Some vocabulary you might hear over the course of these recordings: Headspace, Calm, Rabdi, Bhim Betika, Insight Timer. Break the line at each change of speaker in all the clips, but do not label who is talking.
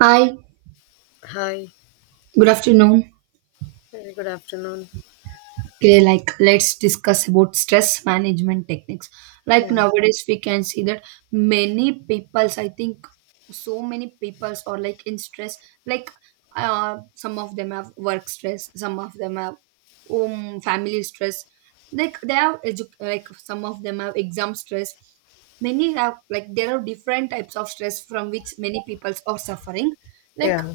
Hi,
Hi,
good afternoon.
very good afternoon.
Okay, like let's discuss about stress management techniques. Like
Yeah,
nowadays, we can see that many peoples, I think, so many peoples are like in stress. Like, some of them have work stress, some of them have home family stress. Like they have like some of them have exam stress. Many have like there are different types of stress from which many peoples are suffering. Like
yeah,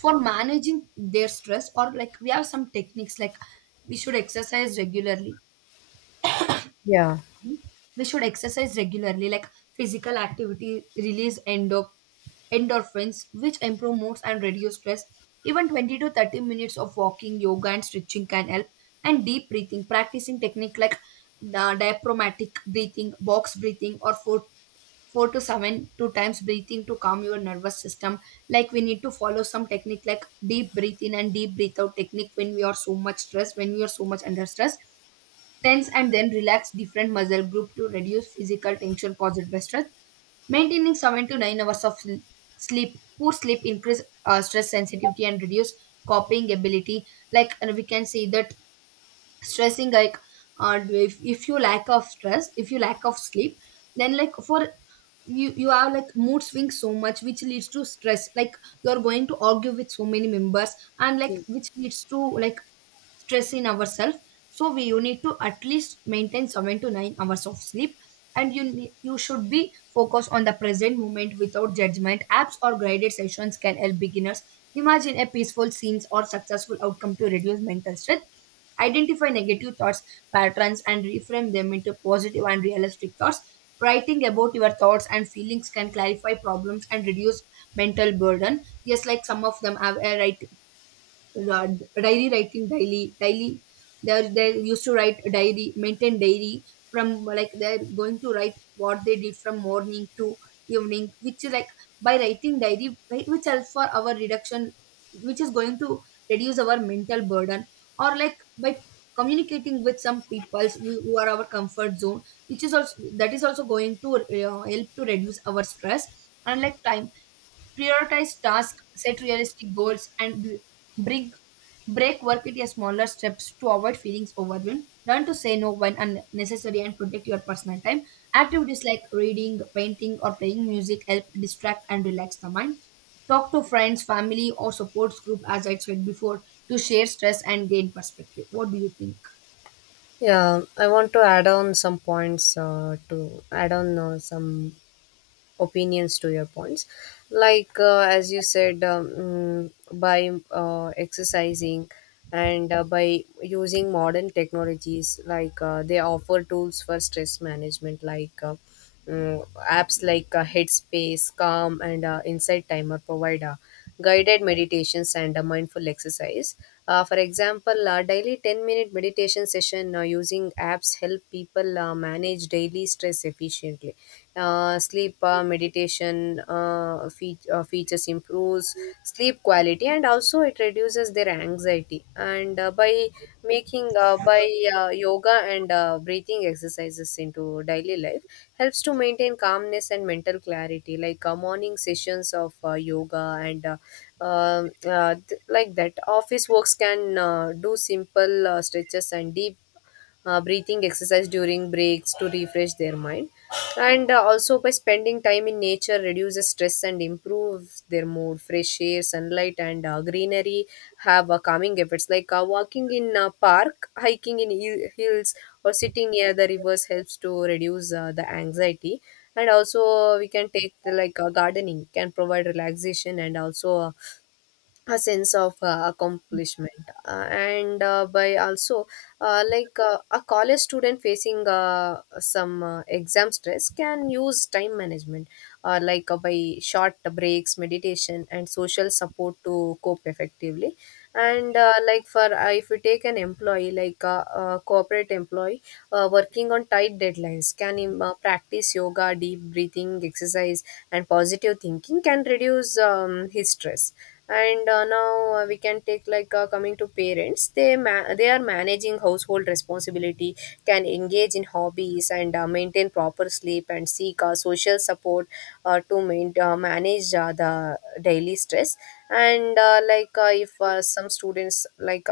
for managing their stress or like we have some techniques like we should exercise regularly.
yeah,
Mhm. We should exercise regularly like physical activity release endorphins, which improve moods and reduce stress. Even 20 to 30 minutes of walking, yoga and stretching can help. And deep breathing practicing technique like diaphragmatic breathing, box breathing, or 4 four to seven two times breathing to calm your nervous system. Like we need to follow some technique like deep breathe in and deep breathe out technique when we are so much stressed, when we are so much under stress. Tense and then relax different muscle group to reduce physical tension caused by stress. Maintaining 7 to 9 hours of sleep. Poor sleep increase stress sensitivity and reduce coping ability. Like and we can say that stressing like, if you lack of stress, if you lack of sleep, then like for you, have like mood swings so much, which leads to stress. Like you're going to argue with so many members, and like which leads to like stress in ourselves. So we you need to at least maintain 7 to 9 hours of sleep. And you should be focused on the present moment without judgment. Apps or guided sessions can help beginners imagine a peaceful scenes or successful outcome to reduce mental stress. Identify negative thoughts patterns and reframe them into positive and realistic thoughts. Writing about your thoughts and feelings can clarify problems and reduce mental burden. Yes, like some of them have a ra- diary writing. Daily, they used to write a diary, maintain diary. From like they're going to write what they did from morning to evening, which is like by writing diary, which helps for our reduction, which is going to reduce our mental burden. Or like by communicating with some people who are our comfort zone, which is also, that is also going to help to reduce our stress. And like time, prioritize tasks, set realistic goals, and b- bring break work into smaller steps to avoid feelings overwhelmed. Learn to say no when unnecessary and protect your personal time. Activities like reading, painting, or playing music help distract and relax the mind. Talk to friends, family, or supports group, as I said before, to share stress and gain perspective. What do you think?
Yeah, I want to add on some points to add on some opinions to your points like as you said by exercising and by using modern technologies like they offer tools for stress management like mm, apps like headspace calm and insight timer provide guided meditations and mindful exercise. For example, daily 10-minute meditation session using apps help people manage daily stress efficiently. Sleep meditation features improves sleep quality and also it reduces their anxiety, and by making by yoga and breathing exercises into daily life helps to maintain calmness and mental clarity, like morning sessions of yoga and like that office works can do simple stretches and deep breathing exercise during breaks to refresh their mind. And also by spending time in nature reduces stress and improves their mood. Fresh air, sunlight, and greenery have calming effects, like walking in a park, hiking in hills, or sitting near the rivers helps to reduce the anxiety. And also we can take the, like gardening can provide relaxation and also a sense of accomplishment. And by also a college student facing some exam stress can use time management, like by short breaks, meditation, and social support to cope effectively. And like for if you take an employee, like a corporate employee working on tight deadlines can practice yoga, deep breathing exercise, and positive thinking can reduce his stress. And now we can take, like coming to parents, they they are managing household responsibility, can engage in hobbies and maintain proper sleep and seek social support manage the daily stress. And like if some students like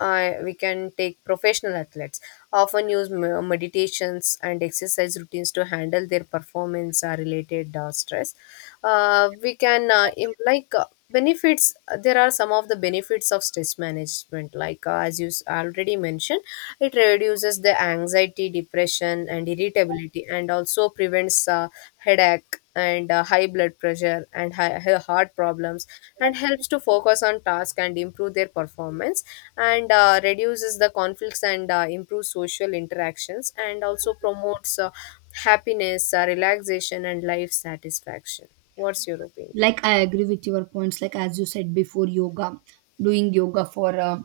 we can take professional athletes often use meditations and exercise routines to handle their performance related stress. Like benefits, there are some of the benefits of stress management, like as you already mentioned, it reduces the anxiety, depression, and irritability, and also prevents headache and high blood pressure and high, heart problems, and helps to focus on task and improve their performance, and reduces the conflicts and improves social interactions, and also promotes happiness, relaxation, and life satisfaction. What's your opinion?
Like I agree with your points. Like as you said before, yoga, doing yoga for uh,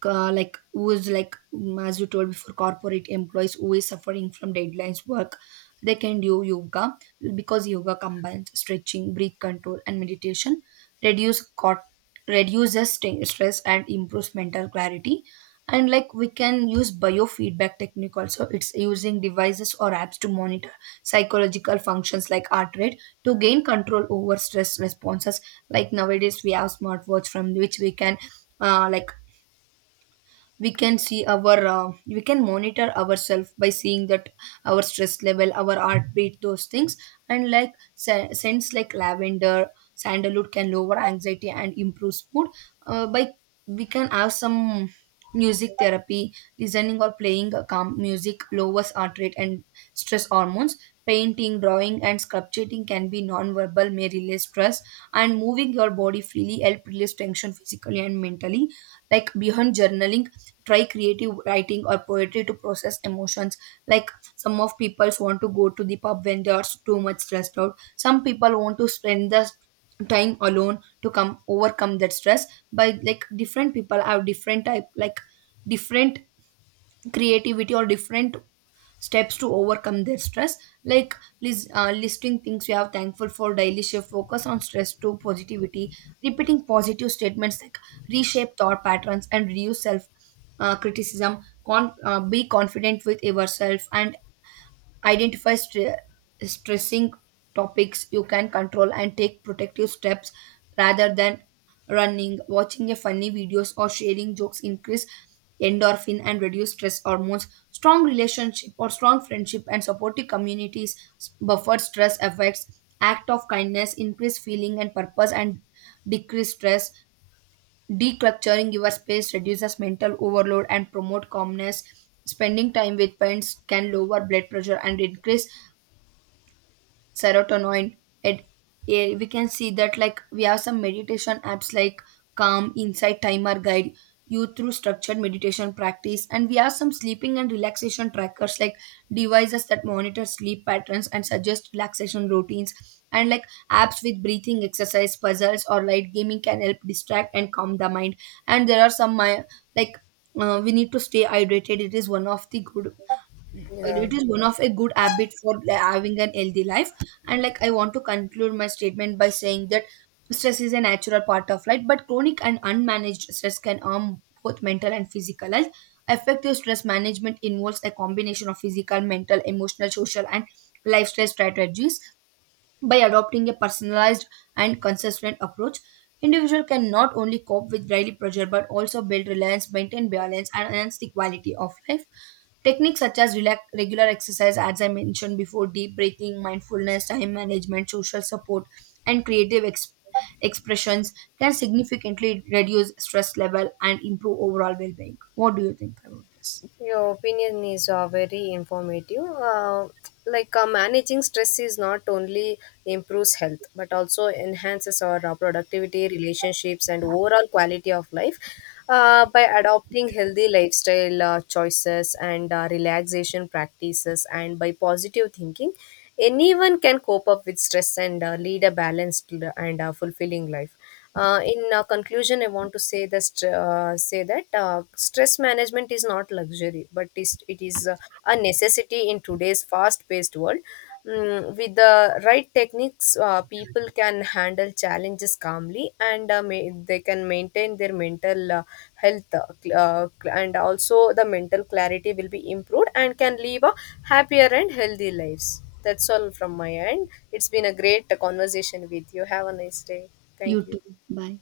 ca- like who is like, as you told before, corporate employees who is suffering from deadlines work, they can do yoga, because yoga combines stretching, breath control and meditation. reduce cot Reduces stress and improves mental clarity. And like we can use biofeedback technique also. It's using devices or apps to monitor psychological functions like heart rate to gain control over stress responses. Like nowadays we have smartwatch from which we can, uh, like we can see our, we can monitor ourselves by seeing that our stress level, our heartbeat, those things. And like scents like lavender, sandalwood can lower anxiety and improve mood. By We can have some music therapy. Listening or playing a calm music lowers heart rate and stress hormones. Painting, drawing and sculpting can be non-verbal, may release stress. And moving your body freely help release tension physically and mentally. Like beyond journaling, try creative writing or poetry to process emotions. Like some of people want to go to the pub when they are too much stressed out. Some people want to spend the time alone to come overcome that stress. By like different people have different type, like different creativity or different steps to overcome their stress. Like listing things you are thankful for daily shift focus on stress to positivity. Repeating positive statements like reshape thought patterns and reduce self criticism. Be confident with yourself and identify stressing topics you can control and take protective steps, rather than running. Watching a funny videos or sharing jokes increase endorphin and reduce stress hormones. Strong relationship or strong friendship and supportive communities buffer stress effects. Act of kindness increase feeling and purpose and decrease stress. Decluttering your space reduces mental overload and promote calmness. Spending time with friends can lower blood pressure and increase serotonin. And we can see that like we have some meditation apps like calm, insight timer, guide you through structured meditation practice. And we have some sleeping and relaxation trackers like devices that monitor sleep patterns and suggest relaxation routines. And like apps with breathing exercise, puzzles or light gaming can help distract and calm the mind. And there are some like we need to stay hydrated.
Yeah,
It is one of a good habit for, like, having an healthy life. And like I want to conclude my statement by saying that stress is a natural part of life, but chronic and unmanaged stress can harm both mental and physical health. Effective stress management involves a combination of physical, mental, emotional, social and lifestyle strategies. By adopting a personalized and consistent approach, individual can not only cope with daily pressure, but also build reliance, maintain balance and enhance the quality of life. Techniques such as relax, regular exercise, as I mentioned before, deep breathing, mindfulness, time management, social support, and creative expressions can significantly reduce stress level and improve overall well-being. What do you think about this?
your opinion is very informative. Like managing stress is not only improves health but also enhances our productivity, relationships, and overall quality of life. By adopting healthy lifestyle choices and relaxation practices, and by positive thinking, anyone can cope up with stress and lead a balanced and fulfilling life. In conclusion, I want to say that stress management is not luxury, but is it is a necessity in today's fast-paced world. With the right techniques, people can handle challenges calmly, and they can maintain their mental health, and also the mental clarity will be improved and can live a happier and healthy lives. That's all from my end. It's been a great conversation with you. Have a nice day.
You
Thank
too.
you.
Bye.